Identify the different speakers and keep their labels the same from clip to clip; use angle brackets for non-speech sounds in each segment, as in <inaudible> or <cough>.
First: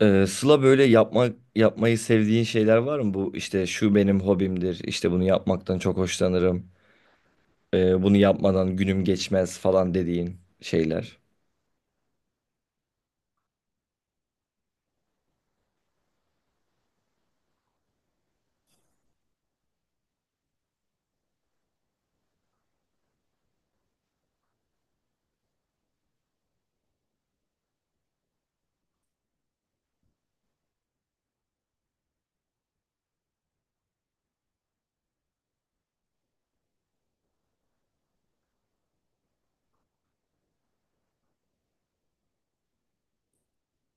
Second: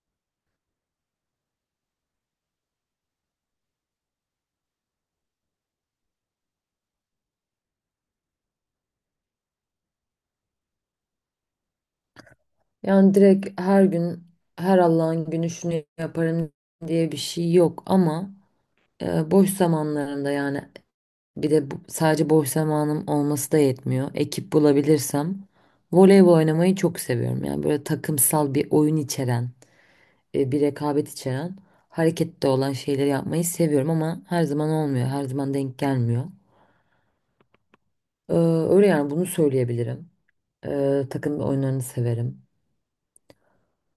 Speaker 1: Sıla böyle yapmayı sevdiğin şeyler var mı? Bu işte şu benim hobimdir, işte bunu yapmaktan çok hoşlanırım, bunu yapmadan günüm geçmez falan dediğin şeyler.
Speaker 2: Yani direkt her gün her Allah'ın günü şunu yaparım diye bir şey yok ama boş zamanlarımda yani bir de sadece boş zamanım olması da yetmiyor. Ekip bulabilirsem voleybol oynamayı çok seviyorum. Yani böyle takımsal bir oyun içeren, bir rekabet içeren, harekette olan şeyleri yapmayı seviyorum ama her zaman olmuyor, her zaman denk gelmiyor. Ee, Öyle yani bunu söyleyebilirim. Takım oyunlarını severim.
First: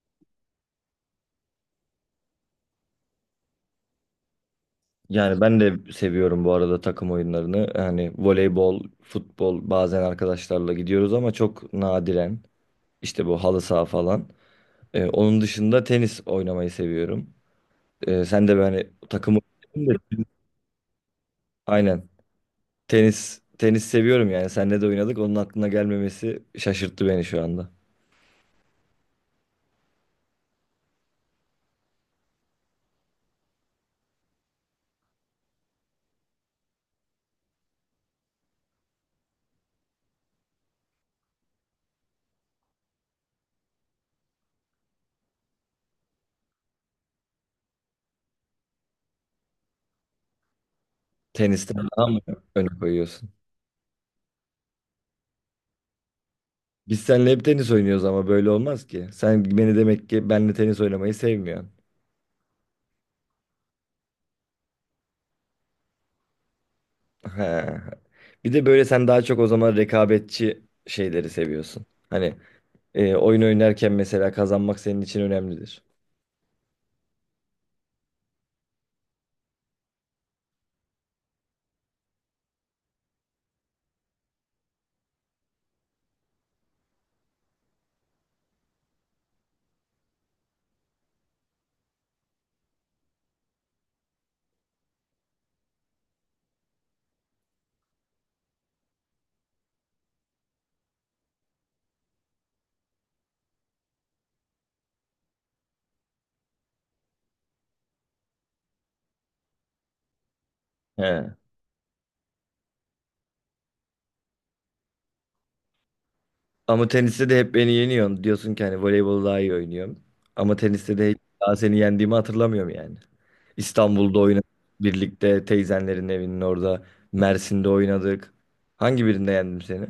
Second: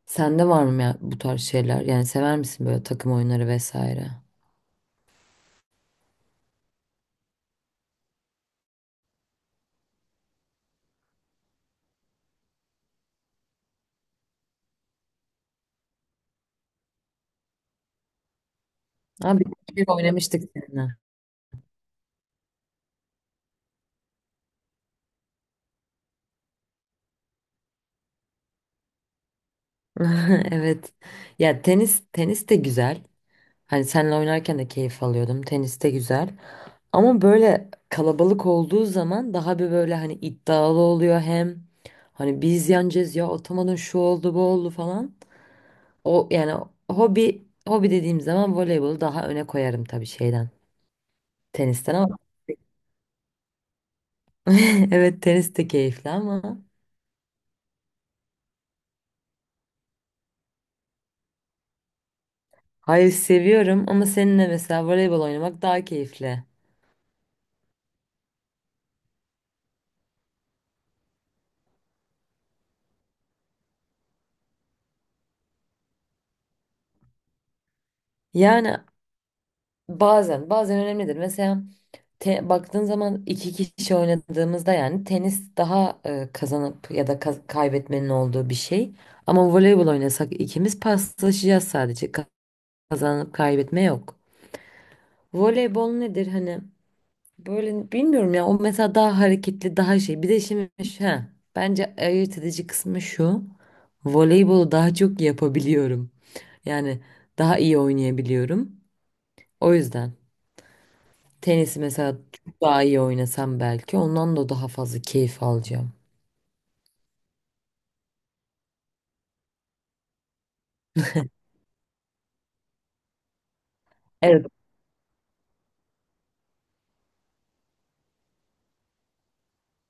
Speaker 2: Sende var mı ya bu tarz şeyler? Yani sever misin böyle takım oyunları vesaire?
Speaker 1: Yani ben de seviyorum bu arada takım oyunlarını. Yani voleybol, futbol bazen arkadaşlarla gidiyoruz ama çok nadiren. İşte bu halı saha falan. Onun dışında tenis oynamayı seviyorum. Sen de böyle hani takım
Speaker 2: Abi bir kere
Speaker 1: oyunu-
Speaker 2: oynamıştık seninle.
Speaker 1: Aynen. Tenis seviyorum yani. Seninle de oynadık. Onun aklına gelmemesi şaşırttı beni şu anda.
Speaker 2: <laughs> Evet. Ya tenis tenis de güzel. Hani seninle oynarken de keyif alıyordum. Tenis de güzel. Ama böyle kalabalık olduğu zaman daha bir böyle hani iddialı oluyor, hem hani biz yeneceğiz ya, atamadın şu oldu bu oldu falan. O yani hobi hobi dediğim zaman voleybolu daha öne koyarım tabii şeyden.
Speaker 1: Tenisten
Speaker 2: Tenisten
Speaker 1: daha
Speaker 2: ama
Speaker 1: mı öne koyuyorsun?
Speaker 2: <laughs> evet tenis de keyifli ama.
Speaker 1: Biz seninle hep tenis oynuyoruz ama böyle olmaz ki. Sen beni demek ki benle tenis oynamayı sevmiyorsun.
Speaker 2: Hayır seviyorum ama seninle mesela voleybol oynamak daha keyifli.
Speaker 1: He. Bir de böyle sen daha çok o zaman rekabetçi şeyleri seviyorsun. Hani oyun oynarken mesela kazanmak senin için önemlidir.
Speaker 2: Yani bazen bazen önemlidir. Mesela baktığın zaman iki kişi oynadığımızda yani tenis daha kazanıp ya da kaybetmenin olduğu bir şey. Ama voleybol oynasak ikimiz paslaşacağız sadece. Kazanıp kaybetme yok. Voleybol nedir hani? Böyle bilmiyorum ya, o mesela daha hareketli daha şey. Bir de şimdi ha, bence ayırt edici kısmı şu. Voleybolu daha çok yapabiliyorum. Yani daha iyi oynayabiliyorum. O yüzden
Speaker 1: He.
Speaker 2: tenisi mesela çok daha iyi oynasam belki ondan da daha fazla keyif alacağım.
Speaker 1: Ama teniste de hep beni yeniyorsun. Diyorsun ki hani voleybolu daha iyi oynuyorum. Ama teniste de hiç daha seni yendiğimi hatırlamıyorum yani. İstanbul'da oynadık.
Speaker 2: Evet.
Speaker 1: Birlikte teyzenlerin evinin orada. Mersin'de oynadık. Hangi birinde yendim seni?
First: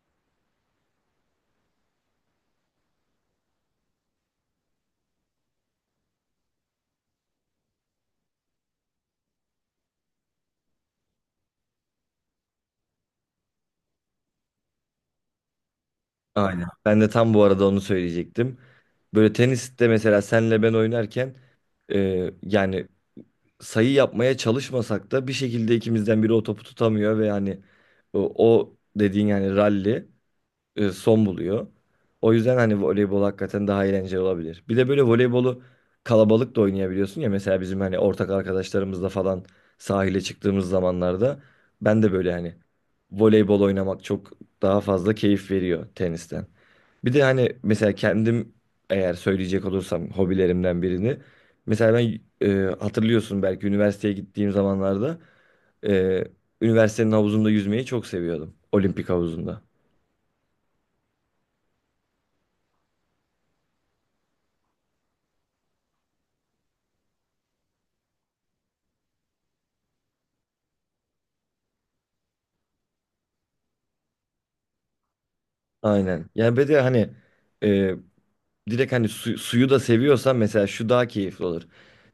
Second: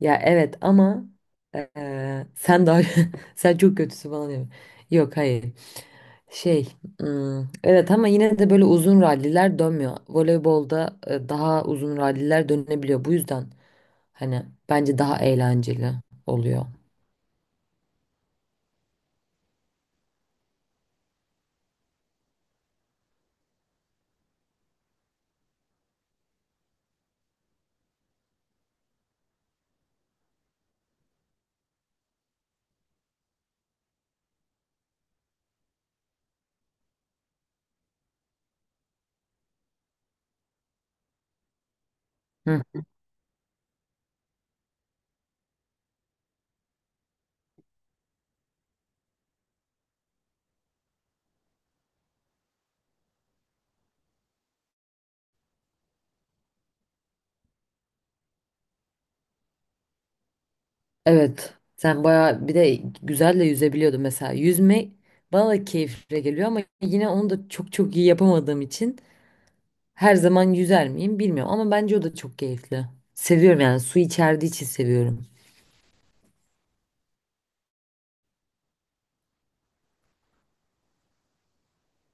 Speaker 2: Ya evet ama sen daha <laughs> sen çok kötüsü bana diyor. Yok hayır. Şey, evet ama yine de böyle uzun ralliler dönmüyor. Voleybolda daha uzun ralliler dönebiliyor. Bu yüzden hani bence daha eğlenceli
Speaker 1: Aynen.
Speaker 2: oluyor.
Speaker 1: Ben de tam bu arada onu söyleyecektim. Böyle teniste mesela senle ben oynarken yani sayı yapmaya çalışmasak da bir şekilde ikimizden biri o topu tutamıyor ve yani o dediğin yani ralli son buluyor. O yüzden hani voleybol hakikaten daha eğlenceli olabilir. Bir de böyle voleybolu kalabalık da oynayabiliyorsun ya mesela bizim hani ortak arkadaşlarımızla falan sahile çıktığımız zamanlarda ben de böyle hani
Speaker 2: Hı.
Speaker 1: voleybol oynamak çok daha fazla keyif veriyor tenisten. Bir de hani mesela kendim eğer söyleyecek olursam hobilerimden birini mesela ben hatırlıyorsun belki üniversiteye gittiğim zamanlarda e, üniversitenin havuzunda yüzmeyi çok seviyordum. Olimpik havuzunda.
Speaker 2: Evet. Sen bayağı bir de güzel de yüzebiliyordun mesela. Yüzme bana da keyifli geliyor ama yine onu da çok çok iyi yapamadığım için her zaman yüzer miyim bilmiyorum ama bence o da çok keyifli. Seviyorum yani, su içerdiği için seviyorum.
Speaker 1: Aynen. Yani bir de hani e, direkt hani suyu da seviyorsan mesela şu daha keyifli olur.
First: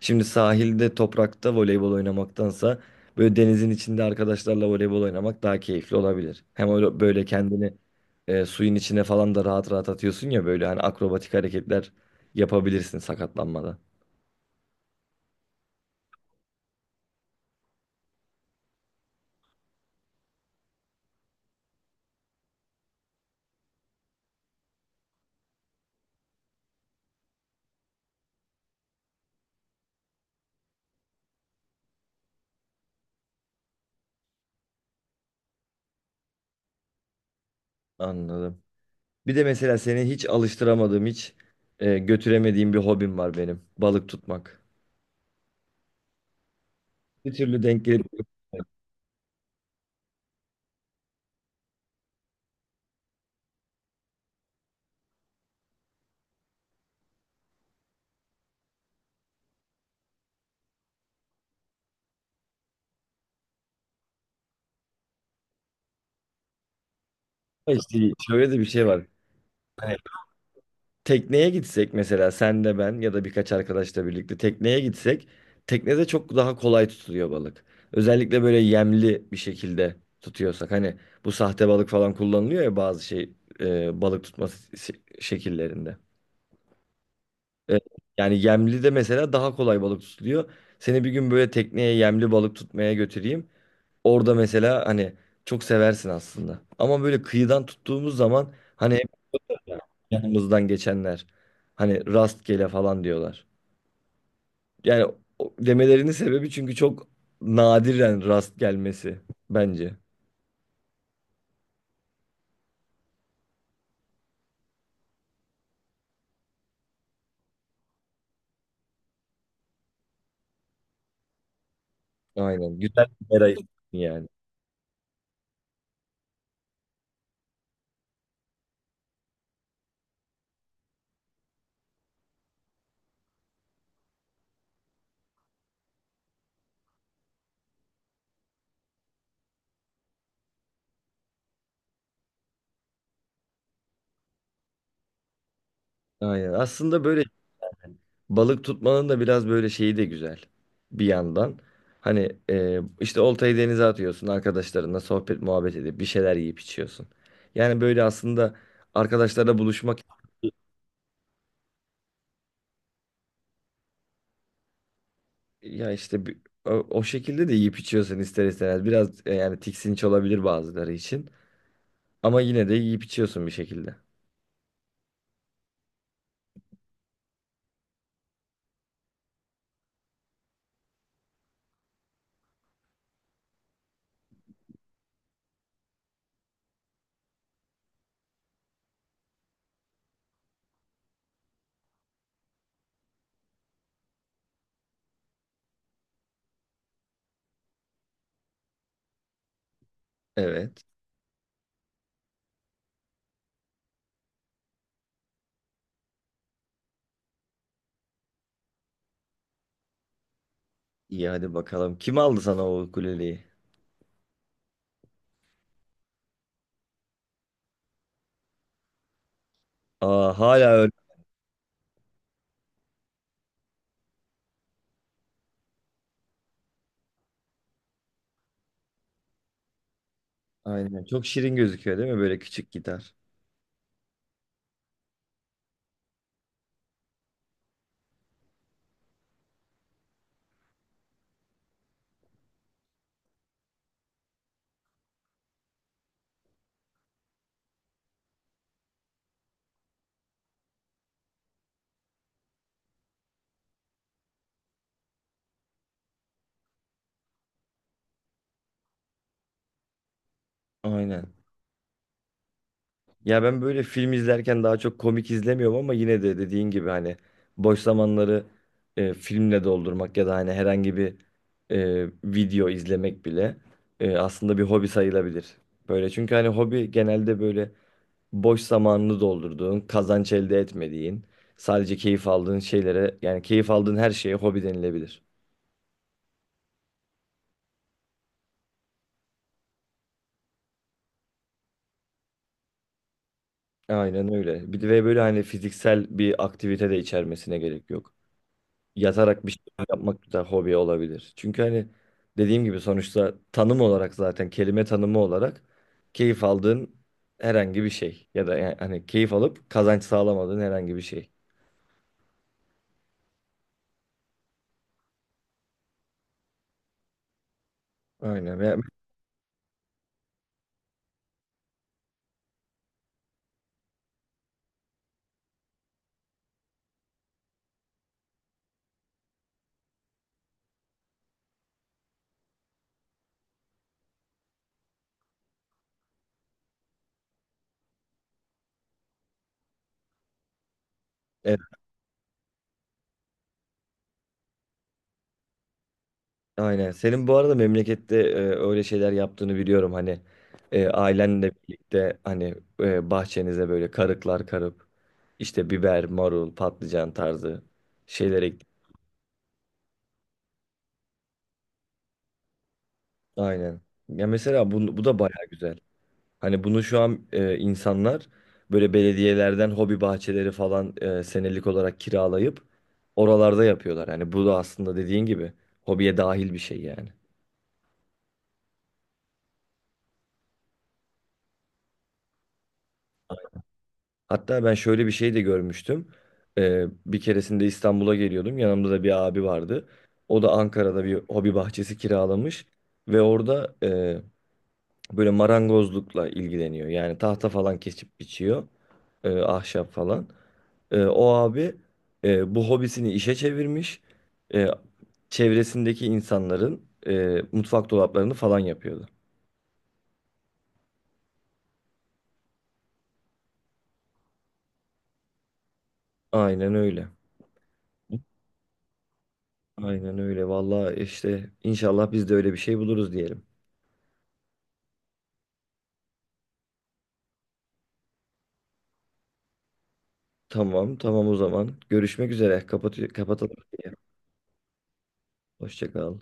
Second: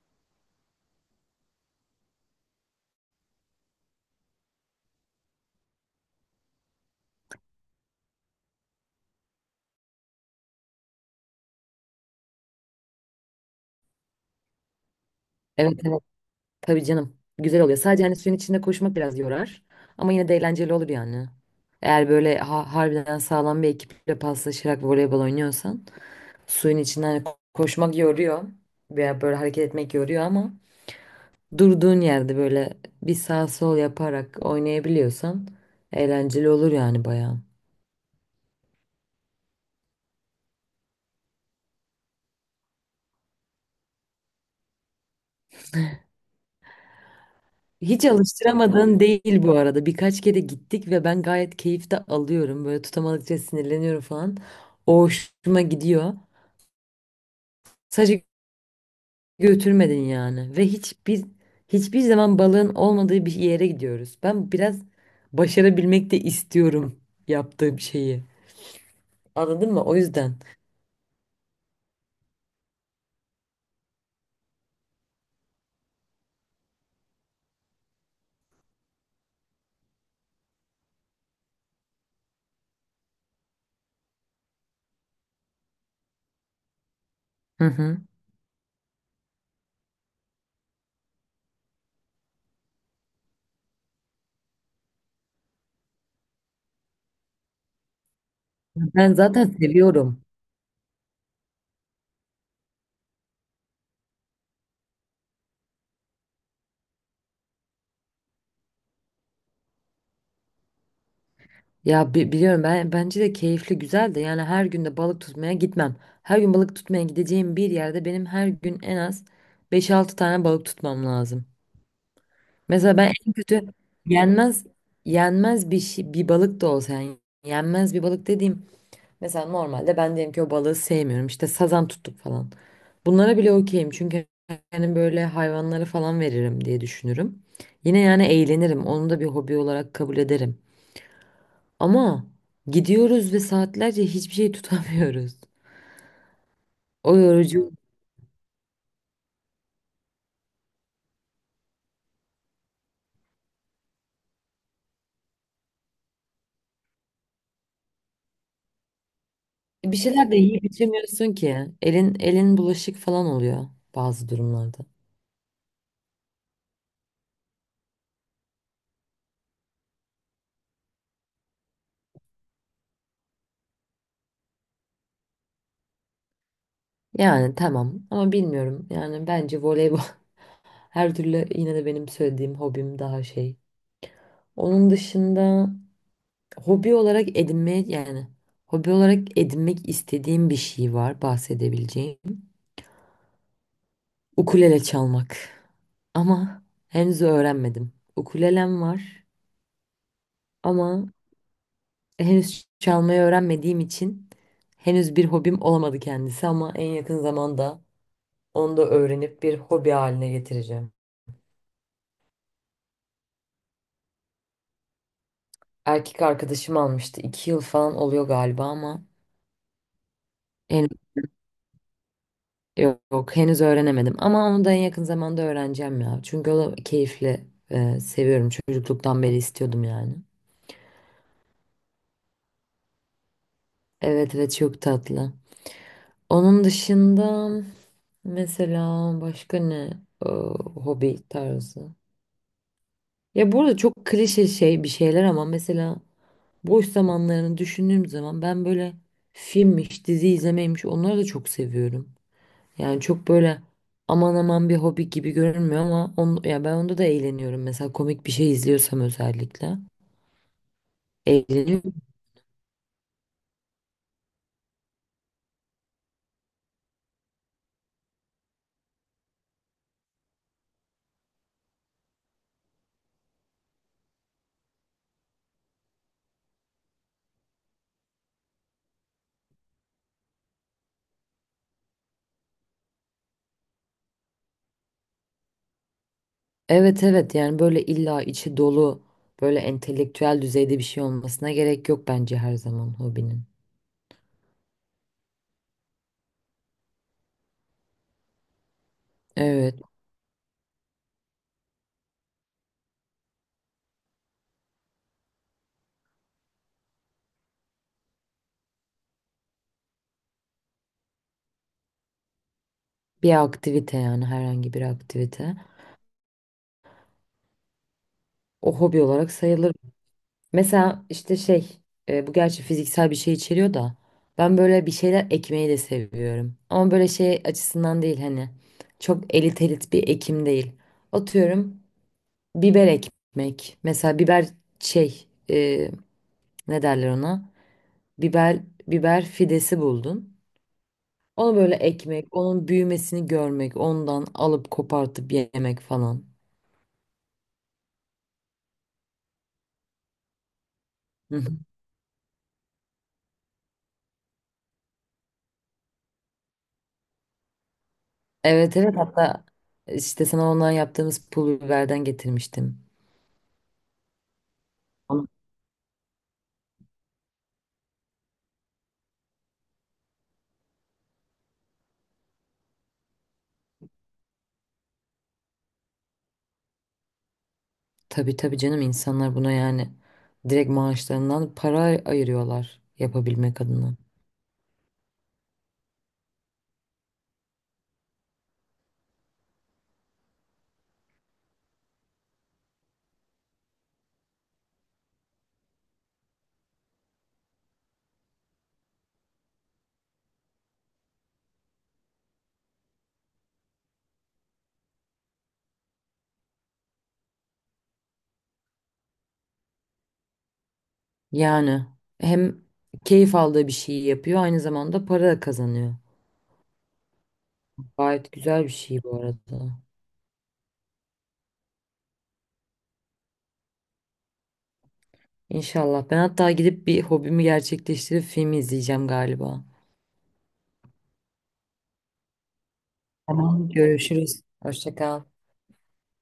Speaker 1: Şimdi sahilde toprakta voleybol oynamaktansa böyle denizin içinde arkadaşlarla voleybol oynamak daha keyifli olabilir. Hem öyle böyle kendini suyun içine falan da rahat rahat atıyorsun ya böyle hani akrobatik hareketler yapabilirsin sakatlanmadan.
Speaker 2: Evet evet. Tabii canım. Güzel oluyor. Sadece hani suyun içinde koşmak biraz yorar. Ama yine de eğlenceli olur yani. Eğer böyle harbiden sağlam bir ekiple paslaşarak voleybol oynuyorsan suyun içinden hani koşmak yoruyor veya böyle hareket etmek yoruyor ama durduğun yerde böyle bir sağ sol yaparak oynayabiliyorsan eğlenceli olur yani bayağı.
Speaker 1: Anladım. Bir de mesela seni hiç alıştıramadığım, hiç götüremediğim bir hobim var benim. Balık tutmak. Bir türlü denk
Speaker 2: Hiç
Speaker 1: gelip
Speaker 2: alıştıramadığın değil bu arada. Birkaç kere gittik ve ben gayet keyif de alıyorum. Böyle tutamadıkça sinirleniyorum falan. O hoşuma gidiyor. Sadece götürmedin yani, ve hiçbir zaman balığın olmadığı bir yere gidiyoruz. Ben biraz başarabilmek de istiyorum yaptığım
Speaker 1: işte
Speaker 2: şeyi.
Speaker 1: şöyle de bir şey var.
Speaker 2: Anladın mı?
Speaker 1: Hani
Speaker 2: O yüzden.
Speaker 1: tekneye gitsek mesela sen de ben ya da birkaç arkadaşla birlikte tekneye gitsek teknede çok daha kolay tutuluyor balık. Özellikle böyle yemli bir şekilde tutuyorsak hani bu sahte balık falan kullanılıyor ya bazı şey balık tutma şekillerinde.
Speaker 2: Hı
Speaker 1: E,
Speaker 2: hı.
Speaker 1: Yani yemli de mesela daha kolay balık tutuluyor. Seni bir gün böyle tekneye yemli balık tutmaya götüreyim. Orada mesela hani çok seversin aslında. Ama böyle kıyıdan tuttuğumuz zaman hani hep
Speaker 2: Ben zaten seviyorum.
Speaker 1: yanımızdan geçenler hani rastgele falan diyorlar. Yani demelerinin sebebi çünkü çok nadiren rast gelmesi bence.
Speaker 2: Ya biliyorum, ben bence de keyifli, güzel de, yani her gün de balık tutmaya gitmem. Her gün balık tutmaya gideceğim bir yerde benim her gün en az beş altı tane balık tutmam lazım.
Speaker 1: Aynen.
Speaker 2: Mesela
Speaker 1: Güzel
Speaker 2: ben en
Speaker 1: bir mera
Speaker 2: kötü
Speaker 1: yani.
Speaker 2: yenmez yenmez bir şey, bir balık da olsa yani yenmez bir balık dediğim. Mesela normalde ben diyelim ki o balığı sevmiyorum. İşte sazan tuttuk falan. Bunlara bile okeyim. Çünkü yani böyle hayvanlara falan veririm diye düşünürüm. Yine yani eğlenirim. Onu da bir hobi olarak kabul ederim. Ama gidiyoruz ve saatlerce hiçbir şey <laughs> tutamıyoruz.
Speaker 1: Aynen. Aslında
Speaker 2: O
Speaker 1: böyle
Speaker 2: yorucu.
Speaker 1: balık tutmanın da biraz böyle şeyi de güzel bir yandan. Hani işte oltayı denize atıyorsun arkadaşlarınla sohbet muhabbet edip bir şeyler yiyip içiyorsun. Yani böyle aslında arkadaşlarla
Speaker 2: Bir
Speaker 1: buluşmak
Speaker 2: şeyler de yiyip içemiyorsun ki. Elin elin bulaşık falan oluyor bazı durumlarda.
Speaker 1: ya işte o şekilde de yiyip içiyorsun ister istemez. Biraz yani tiksinç olabilir bazıları için ama yine de yiyip içiyorsun bir şekilde.
Speaker 2: Yani tamam ama bilmiyorum. Yani bence voleybol <laughs> her türlü yine de benim söylediğim hobim daha şey. Onun dışında hobi olarak edinmeye yani hobi olarak edinmek istediğim bir şey var, bahsedebileceğim. Ukulele çalmak. Ama henüz öğrenmedim. Ukulelem var
Speaker 1: Evet.
Speaker 2: ama henüz çalmayı öğrenmediğim için henüz bir hobim olamadı kendisi ama en yakın zamanda onu da öğrenip bir hobi haline getireceğim.
Speaker 1: İyi hadi bakalım. Kim aldı sana o ukuleleyi?
Speaker 2: Erkek arkadaşım almıştı. 2 yıl falan oluyor galiba ama.
Speaker 1: Aa hala öyle.
Speaker 2: Yok, henüz öğrenemedim ama onu da en yakın zamanda öğreneceğim ya. Çünkü o da keyifli. Seviyorum. Çocukluktan beri istiyordum yani.
Speaker 1: Aynen. Çok şirin gözüküyor değil mi böyle küçük gitar?
Speaker 2: Evet evet çok tatlı. Onun dışında mesela başka ne Ee, hobi tarzı? Ya burada çok klişe şey bir şeyler ama mesela boş zamanlarını düşündüğüm zaman ben böyle filmmiş, dizi izlemeymiş, onları da çok seviyorum. Yani çok böyle aman aman bir hobi gibi görünmüyor ama ya ben onda da eğleniyorum. Mesela komik bir şey izliyorsam özellikle.
Speaker 1: Aynen.
Speaker 2: Eğleniyorum.
Speaker 1: Ya ben böyle film izlerken daha çok komik izlemiyorum ama yine de dediğin gibi hani boş zamanları filmle doldurmak ya da hani herhangi bir video izlemek bile aslında bir hobi sayılabilir. Böyle çünkü hani hobi genelde böyle boş zamanını doldurduğun, kazanç elde etmediğin, sadece keyif aldığın şeylere yani keyif aldığın her şeye hobi denilebilir.
Speaker 2: Evet evet, yani böyle illa içi dolu böyle entelektüel düzeyde bir şey olmasına gerek yok bence her zaman hobinin.
Speaker 1: Aynen öyle. Bir de ve böyle hani fiziksel bir aktivite de içermesine gerek yok. Yatarak bir şey
Speaker 2: Evet,
Speaker 1: yapmak da hobi olabilir. Çünkü hani dediğim gibi sonuçta tanım olarak zaten kelime tanımı olarak keyif aldığın herhangi bir şey ya da yani hani keyif alıp kazanç sağlamadığın herhangi bir şey.
Speaker 2: bir aktivite yani, herhangi bir aktivite.
Speaker 1: Aynen.
Speaker 2: O hobi olarak sayılır. Mesela işte şey bu gerçi fiziksel bir şey içeriyor da, ben böyle bir şeyler ekmeyi de seviyorum. Ama böyle şey açısından değil hani, çok elit elit bir ekim değil. Atıyorum biber ekmek. Mesela biber şey ne derler ona? Biber biber fidesi buldun. Onu böyle ekmek, onun büyümesini görmek, ondan alıp kopartıp yemek falan.
Speaker 1: Aynen. Senin bu arada memlekette öyle şeyler yaptığını biliyorum. Hani
Speaker 2: Hı hı.
Speaker 1: ailenle birlikte hani bahçenize böyle karıklar karıp işte biber, marul, patlıcan tarzı şeyler ek.
Speaker 2: Evet evet, hatta işte sana ondan yaptığımız pul biberden getirmiştim.
Speaker 1: Aynen. Ya mesela bu, bu da baya güzel. Hani bunu şu an insanlar böyle belediyelerden hobi bahçeleri falan senelik olarak kiralayıp oralarda yapıyorlar. Hani bu da aslında dediğin gibi hobiye dahil bir şey yani.
Speaker 2: Tabii tabii canım, insanlar buna yani direkt maaşlarından para ayırıyorlar yapabilmek adına.
Speaker 1: Hatta ben şöyle bir şey de görmüştüm. Bir keresinde İstanbul'a geliyordum. Yanımda da bir abi vardı. O da Ankara'da bir hobi bahçesi kiralamış. Ve orada böyle marangozlukla ilgileniyor. Yani tahta falan kesip biçiyor. Ahşap falan. O abi bu hobisini işe çevirmiş. E, Çevresindeki insanların mutfak dolaplarını falan yapıyordu.
Speaker 2: Yani hem keyif aldığı bir şeyi yapıyor aynı zamanda para da kazanıyor.
Speaker 1: Aynen öyle.
Speaker 2: Gayet güzel bir şey bu arada.
Speaker 1: Aynen öyle. Vallahi işte inşallah biz de öyle bir şey buluruz diyelim.
Speaker 2: İnşallah. Ben hatta gidip bir hobimi gerçekleştirip film izleyeceğim galiba.
Speaker 1: Tamam, tamam o zaman. Görüşmek üzere. Kapatalım.
Speaker 2: Tamam, görüşürüz. Hoşça kal.
Speaker 1: Hoşça kal.